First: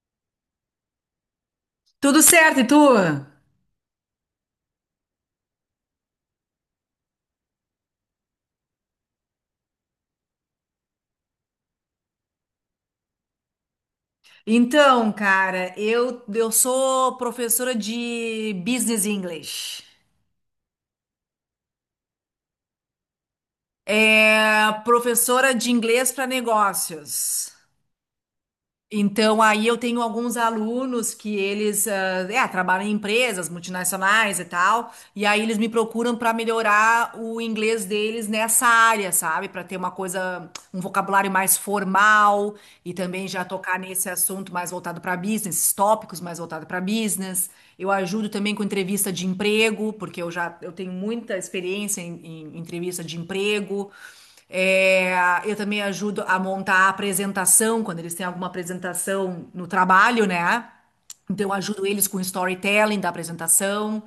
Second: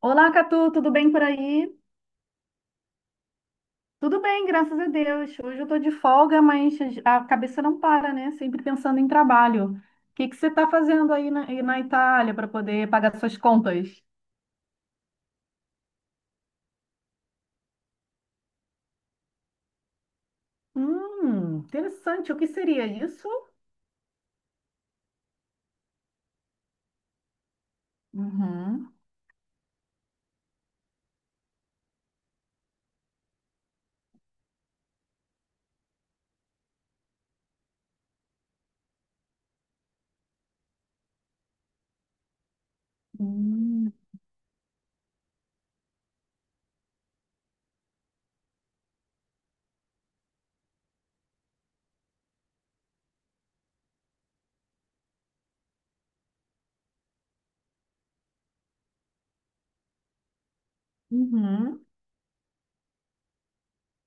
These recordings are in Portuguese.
Olá, Catu, tudo bem por aí? Tudo certo, e tu? Tudo bem, graças a Deus. Hoje eu tô de folga, mas a cabeça não para, né? Sempre pensando em trabalho. O que você está fazendo aí na Itália para poder pagar suas contas? Então, cara, eu sou professora de Business English. Interessante. O que seria isso? É professora de inglês para negócios. Uhum. Então, aí eu tenho alguns alunos que eles trabalham em empresas multinacionais e tal, e aí eles me procuram para melhorar o inglês deles nessa área, sabe? Para ter uma coisa, um vocabulário mais formal e também já tocar Hum. nesse assunto mais voltado para business, esses tópicos mais voltado para business. Eu ajudo também com entrevista de emprego, porque eu tenho muita experiência em entrevista de emprego. É, eu também ajudo a montar a apresentação, quando eles têm alguma apresentação no trabalho, né? Então, eu ajudo Uhum. eles com o storytelling da apresentação.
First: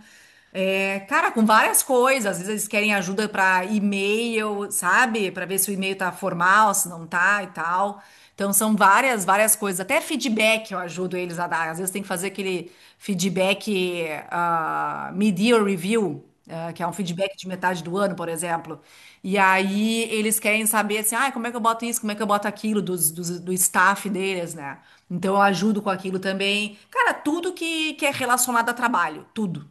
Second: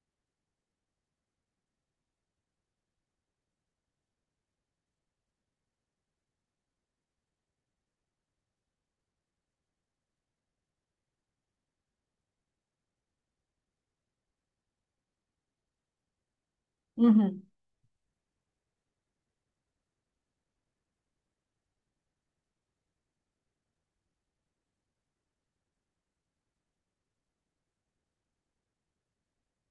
É, cara, com várias coisas. Às vezes eles querem ajuda para e-mail, sabe? Para ver se o e-mail tá formal, se não tá e tal. Então, são várias, várias coisas. Até feedback eu ajudo eles a dar. Às vezes tem que fazer aquele feedback, mid-year review que é um feedback Uhum. de metade do ano, por exemplo. E aí eles querem saber assim, ah, como é que eu boto isso, como é que eu boto aquilo do staff deles, né? Então eu ajudo com aquilo também. Cara, tudo que é relacionado a trabalho, tudo.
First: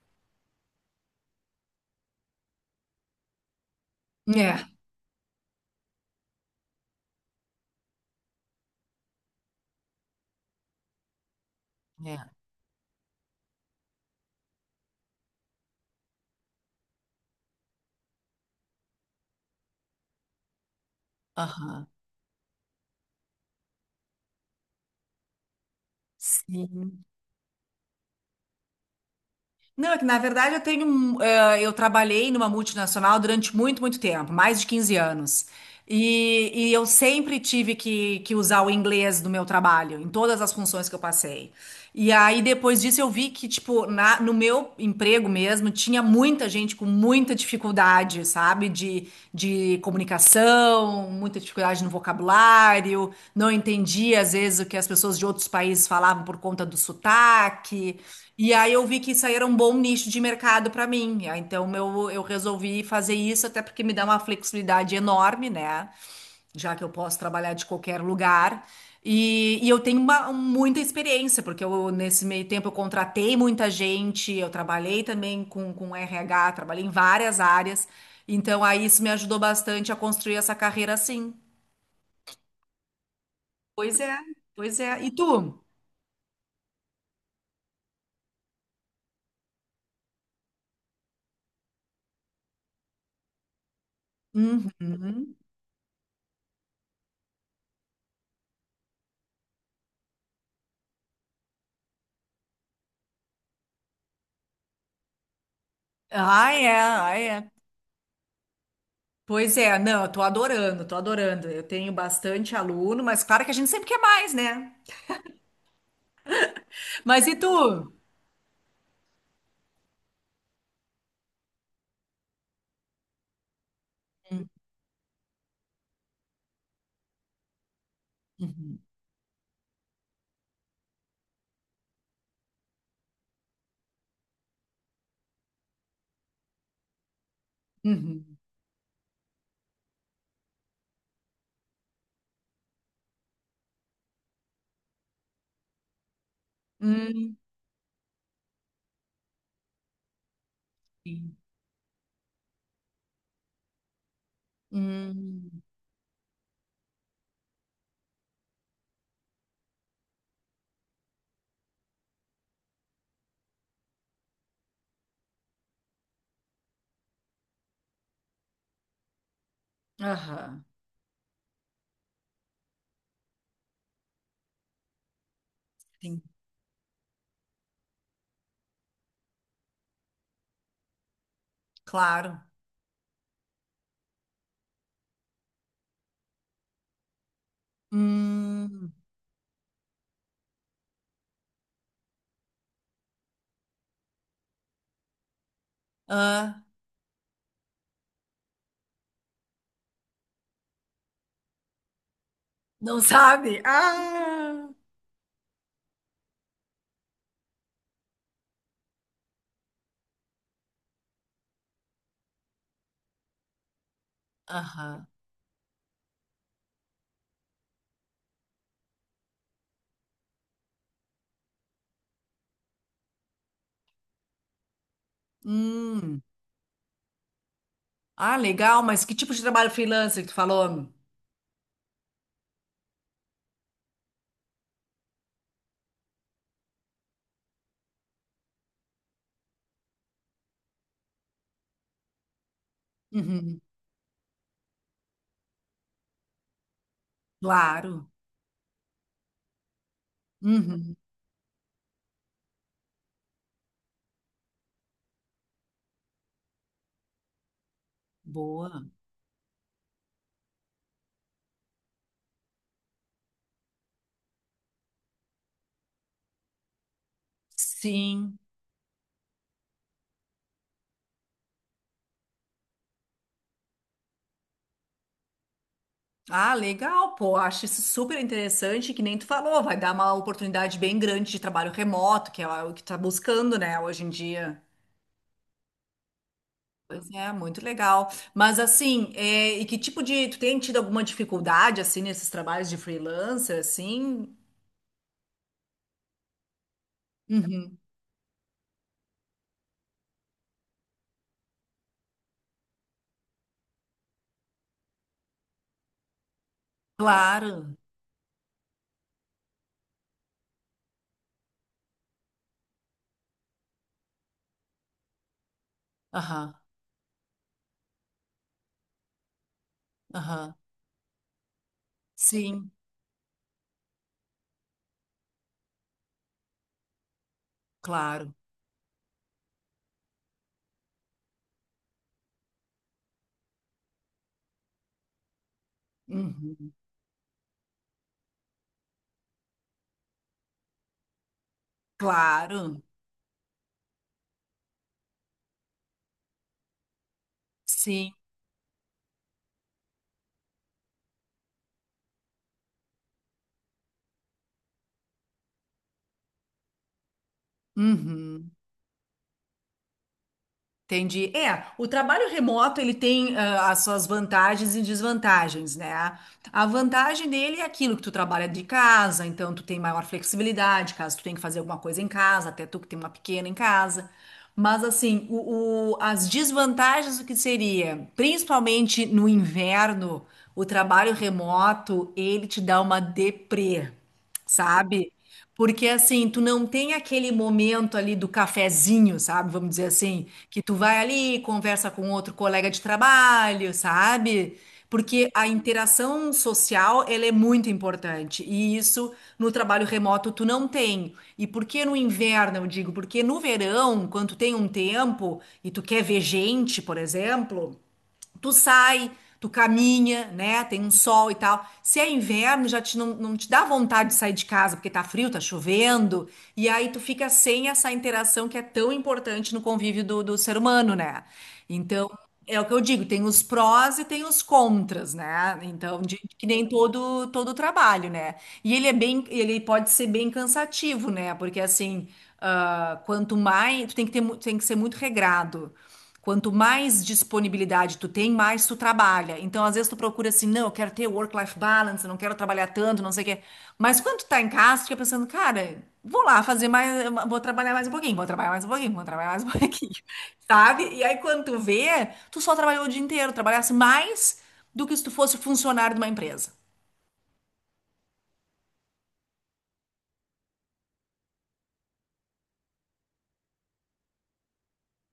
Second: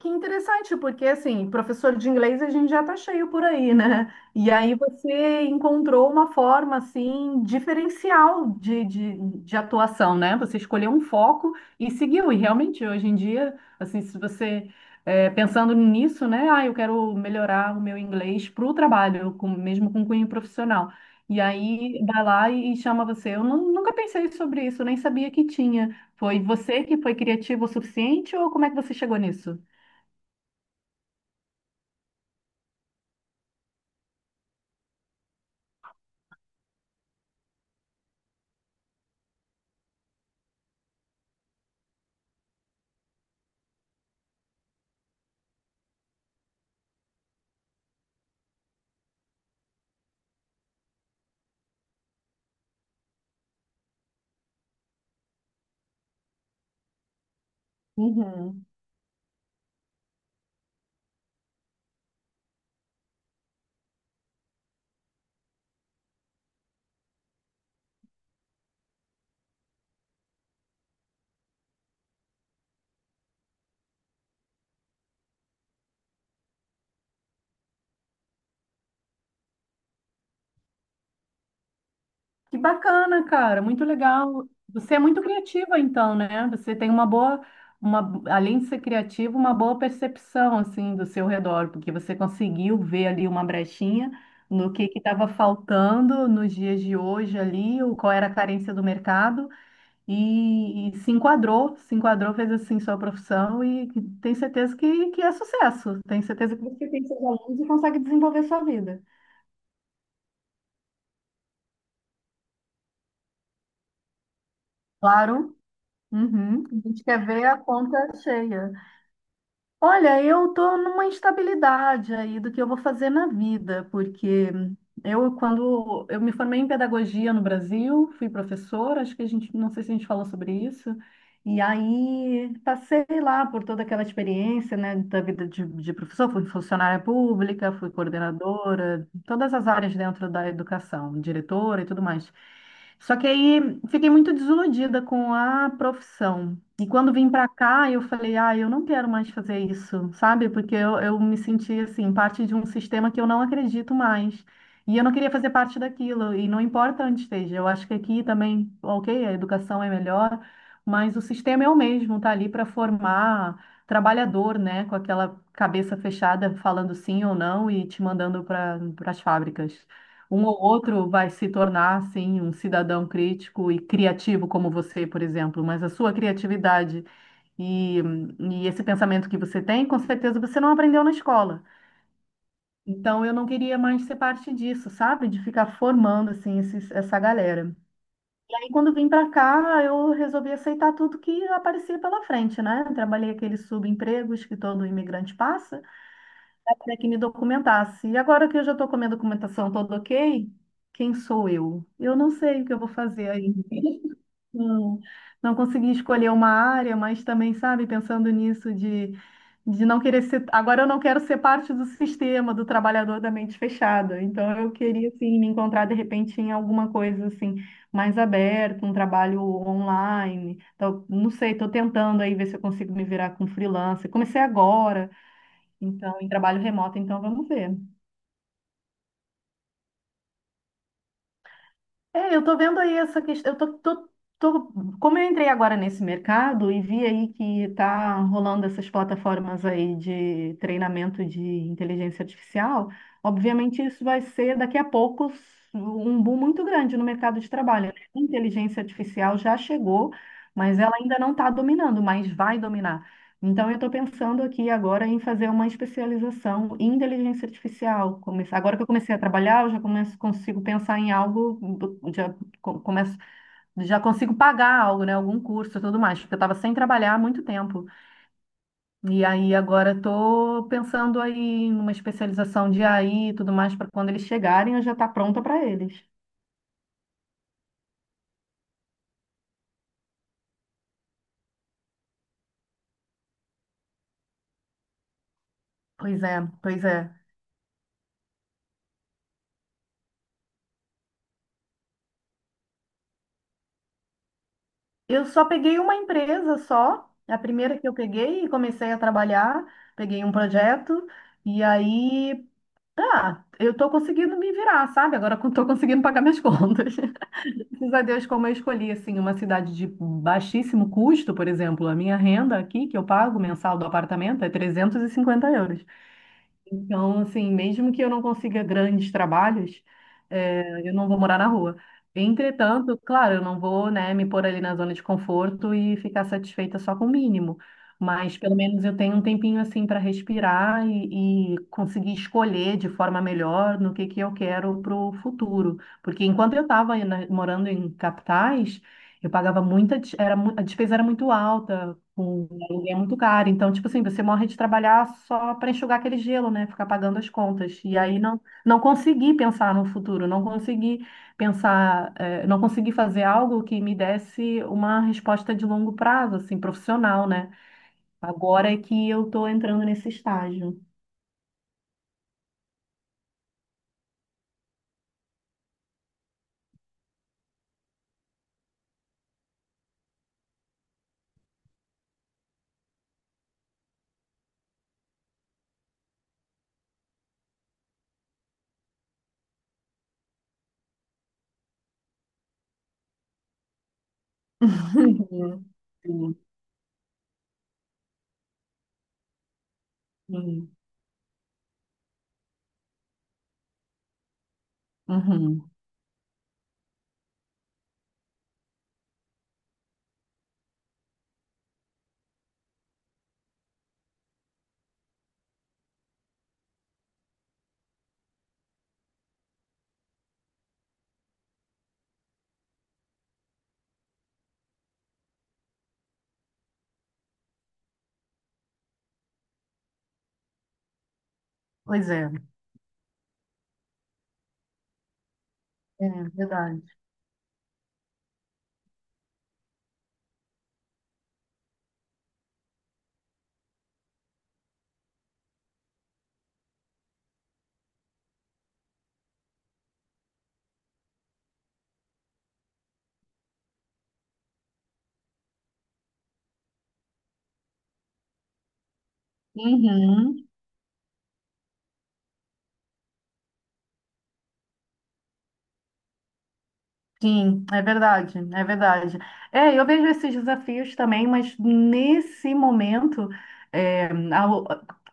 Que interessante, porque assim, professor de inglês a gente já tá cheio por aí, né? E É. aí você encontrou uma forma assim diferencial de atuação, né? Você escolheu um foco e É. seguiu. E realmente hoje em dia, assim, se você é, pensando nisso, né? Ah, eu quero melhorar o meu inglês para o trabalho, mesmo com cunho profissional. E Aham. aí vai lá e chama você. Eu nunca pensei sobre isso, nem sabia que tinha. Foi você que Sim. foi criativo o suficiente ou como é que você chegou nisso? Não, é que na verdade eu tenho, eu trabalhei numa multinacional durante muito, muito tempo, mais de 15 anos. E eu sempre tive que usar o inglês no meu trabalho, em todas as funções que eu passei. E aí depois disso eu vi que, tipo, no meu emprego mesmo, tinha muita gente com muita dificuldade, sabe? De comunicação, muita dificuldade no vocabulário, não entendia às vezes o que as pessoas de outros países falavam por conta do sotaque. E Uhum. aí eu vi que isso aí era um bom nicho de mercado para mim. Ah, então eu resolvi fazer isso, até porque me dá uma flexibilidade enorme, né? Já que eu posso trabalhar de qualquer lugar. E eu tenho muita experiência, porque eu, nesse meio tempo eu contratei muita gente, eu trabalhei também com RH, trabalhei em várias áreas. Então aí isso me ajudou bastante a construir essa carreira assim. Que bacana, cara, muito Pois é, legal. pois é. Você é E muito tu? criativa, então, né? Você tem uma boa, uma, além de ser criativa, uma boa percepção, assim, do seu redor, porque você conseguiu ver ali uma brechinha no que estava Uhum. faltando nos dias de hoje ali, o qual era a carência do mercado, e se enquadrou, se enquadrou, fez assim sua profissão e tem certeza que é sucesso. Tenho Ah, certeza que é, você tem ah, seus é. alunos e consegue desenvolver sua vida. Pois é, não, eu tô adorando, tô adorando. Eu tenho bastante aluno, mas claro que a gente sempre quer mais, né? Claro. Uhum, a gente quer Mas e ver a tu? conta cheia. Olha, eu estou numa instabilidade aí do que eu vou fazer na vida, Hum. porque eu, quando eu me formei em pedagogia no Brasil, fui Uhum. professora, acho que a gente, não sei se a gente falou sobre isso, e aí passei lá por toda aquela experiência, né, da vida de professor, fui funcionária pública, fui Uhum. coordenadora, todas as áreas dentro da educação, diretora e tudo mais. Só que aí fiquei muito desiludida com a profissão. E quando vim Hum. para cá, eu falei, ah, eu não quero mais fazer isso, sabe? Porque eu me senti assim, parte de um sistema que eu não acredito mais. E eu não queria fazer Hum. parte daquilo, e não importa onde esteja. Eu acho que aqui também, ok, a educação é melhor, mas o sistema é o mesmo, tá ali para formar trabalhador, né? Com aquela cabeça fechada, falando sim ou não e te mandando para as fábricas. Um ou Aham. outro vai se tornar, sim, um cidadão crítico e criativo como você, por exemplo, mas a sua Sim, criatividade e, e esse pensamento que você tem, com certeza você não aprendeu na escola. claro. Então, eu não queria mais ser parte disso, sabe? De ficar formando, assim, essa galera. E aí, Hum. quando vim para cá, eu resolvi aceitar tudo que aparecia pela frente, né? Trabalhei aqueles subempregos que todo imigrante passa Ah, até que me documentasse. E agora que eu já estou com a minha documentação toda ok, quem sou eu? Eu não sei o que eu vou não fazer sabe? ainda. Ah. Não, não consegui escolher uma área, mas também, sabe, pensando nisso de não querer ser. Agora eu não quero ser parte do sistema do trabalhador da mente fechada. Então eu Aham. queria, assim, me encontrar de repente em alguma coisa, assim, mais aberta, um trabalho online. Então, não sei, estou tentando aí ver se eu consigo me virar com freelancer. Comecei agora. Então, Hum. em trabalho remoto, então vamos ver. Ah, legal, mas que tipo de trabalho freelancer que tu falou? É, eu tô vendo aí essa questão. Eu tô, tô, tô- Como eu entrei agora nesse mercado e vi aí que tá rolando essas plataformas aí de treinamento de inteligência artificial, Uhum. obviamente isso vai ser daqui a pouco um boom muito grande no mercado de trabalho, né? Claro. A inteligência artificial já chegou, mas ela Uhum. ainda não está dominando, mas vai dominar. Então, eu estou pensando aqui agora em fazer uma especialização em inteligência artificial. Agora Boa. que eu comecei a trabalhar, eu já começo, consigo pensar em algo, já, começo, já consigo pagar algo, né? Algum curso e tudo mais, porque eu estava sem trabalhar há muito tempo. Sim. E aí agora estou pensando aí em uma especialização de AI e tudo mais, para quando eles chegarem eu já estar pronta para eles. Ah, legal, pô. Acho isso super interessante, que nem tu falou, vai dar uma oportunidade bem grande de trabalho remoto, que é o que tu tá buscando, né, hoje em dia. Pois é, pois é. Pois é, muito legal. Mas assim, é, e que tipo de. Tu tem tido alguma dificuldade, assim, nesses trabalhos de freelancer, assim? Eu só peguei uma empresa só, a Uhum. primeira que eu peguei e comecei a trabalhar, peguei um projeto e aí, ah, eu tô conseguindo me virar, sabe? Agora eu tô conseguindo pagar minhas contas. Claro. Graças a Deus, como eu escolhi, assim, uma cidade de baixíssimo custo, por exemplo, a minha renda aqui, que eu pago mensal do apartamento, é 350 euros. Aham, Então, assim, mesmo que eu não consiga grandes trabalhos, aham. Eu não vou morar na rua. Sim, Entretanto, claro, eu não vou, né, me pôr ali na zona de conforto e ficar satisfeita só com o mínimo. claro. Mas pelo menos eu tenho um tempinho assim para respirar e conseguir escolher de forma melhor no que eu quero para o futuro. Porque enquanto eu Uhum. estava morando em capitais, eu pagava muita, des- era, mu- a despesa era muito alta, o Claro. aluguel é muito caro. Então, tipo assim, você morre de trabalhar só para enxugar aquele gelo, né? Ficar pagando as contas. E Sim. aí não, não consegui pensar no futuro, não consegui pensar, não consegui fazer algo que me desse uma resposta de longo prazo, assim, profissional, né? Uhum. Agora é que eu estou entrando nesse estágio. Entendi. É, o trabalho remoto ele tem as suas vantagens e desvantagens, né? A vantagem dele é aquilo que tu trabalha de casa, então tu tem maior flexibilidade, caso tu tenha que fazer alguma coisa em casa, até tu que tem uma pequena em casa. Mas assim, as desvantagens o que seria, principalmente no inverno, o trabalho remoto, ele te dá uma deprê, sabe? Porque assim, Sim, tu não tem aquele momento ali do cafezinho, sabe? Vamos dizer assim, que sim. tu vai ali, conversa com outro colega de trabalho, sabe? Porque a Uhum. interação social, ela é muito importante. E isso no trabalho remoto tu não tem. E por que no inverno, eu digo? Porque no verão, quando tu tem um tempo e tu quer ver gente, por exemplo, tu sai, tu caminha, né? Tem um sol e tal. Se é inverno, já te, não te dá vontade de sair de casa porque tá frio, tá chovendo. E aí tu fica sem essa interação que é tão importante no convívio do, do ser humano, né? Pois Então, é, é o que eu digo, tem os prós e tem os contras, né? Então, é de, que nem verdade. Todo trabalho, né? E ele é bem, ele pode ser bem cansativo, né? Porque assim, ah, quanto mais, tu tem que ter, tem que ser muito regrado. Quanto mais disponibilidade tu tem, mais tu trabalha. Então, às vezes tu procura assim, não, eu quero ter work-life balance, eu não quero trabalhar tanto, não sei o quê. Mas quando tu tá em casa, tu fica pensando, cara, vou lá fazer mais, vou trabalhar mais um pouquinho, vou trabalhar mais um pouquinho, vou trabalhar mais um pouquinho, Uhum. sabe? E aí, quando tu vê, tu só trabalhou o dia inteiro, trabalhasse mais do que se tu fosse funcionário de uma empresa. Sim, é verdade, é verdade. É, eu vejo esses desafios também, mas nesse momento, é, ao-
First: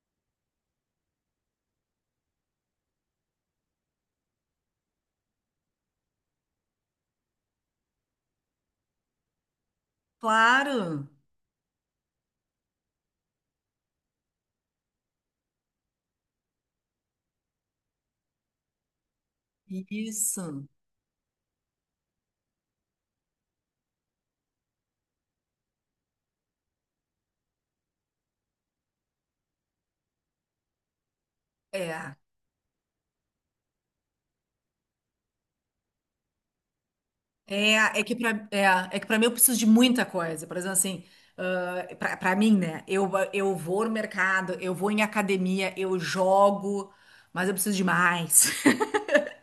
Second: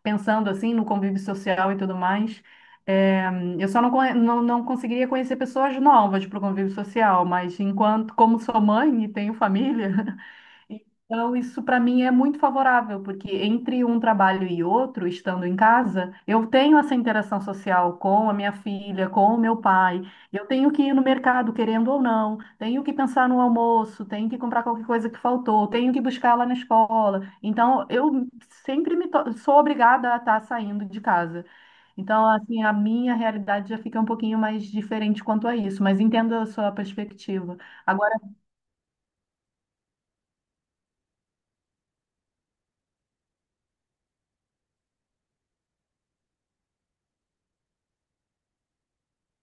pensando assim no convívio social e tudo mais, é, eu só não, conhe- não, não conseguiria conhecer pessoas novas para o convívio social, mas enquanto, como sou mãe e tenho família, Claro, Então, isso para mim é muito favorável, porque entre um trabalho e outro, estando em casa, eu tenho essa interação social com a minha filha, com o meu pai. Eu isso. tenho que ir no mercado, querendo ou não, tenho que pensar no almoço, tenho que comprar qualquer coisa que faltou, tenho que buscar lá na escola. Então, eu sou obrigada a estar saindo de casa. É. Então, assim, a minha realidade já fica um pouquinho mais diferente quanto a isso, mas entendo a sua perspectiva. É, é que pra é, é que para mim eu preciso de muita coisa. Por exemplo, assim, ah, pra para mim, né? Eu vou no mercado, eu vou em academia, eu jogo, mas eu preciso de mais.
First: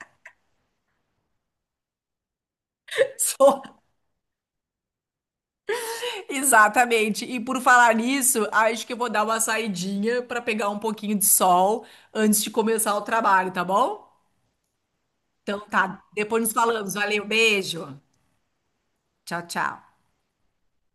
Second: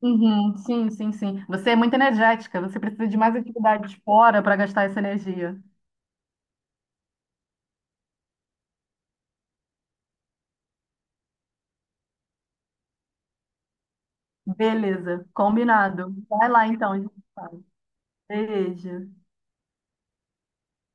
Uhum, sim, sim, sim. Você é muito energética, você precisa de mais Só- atividades fora para gastar essa energia. Exatamente. E por falar nisso, acho que eu vou dar uma saidinha pra pegar um pouquinho de sol antes de começar o trabalho, tá bom? Beleza, Então tá, combinado. depois Vai nos lá então, falamos. a gente Valeu, fala. beijo. Beijo. Tchau, tchau.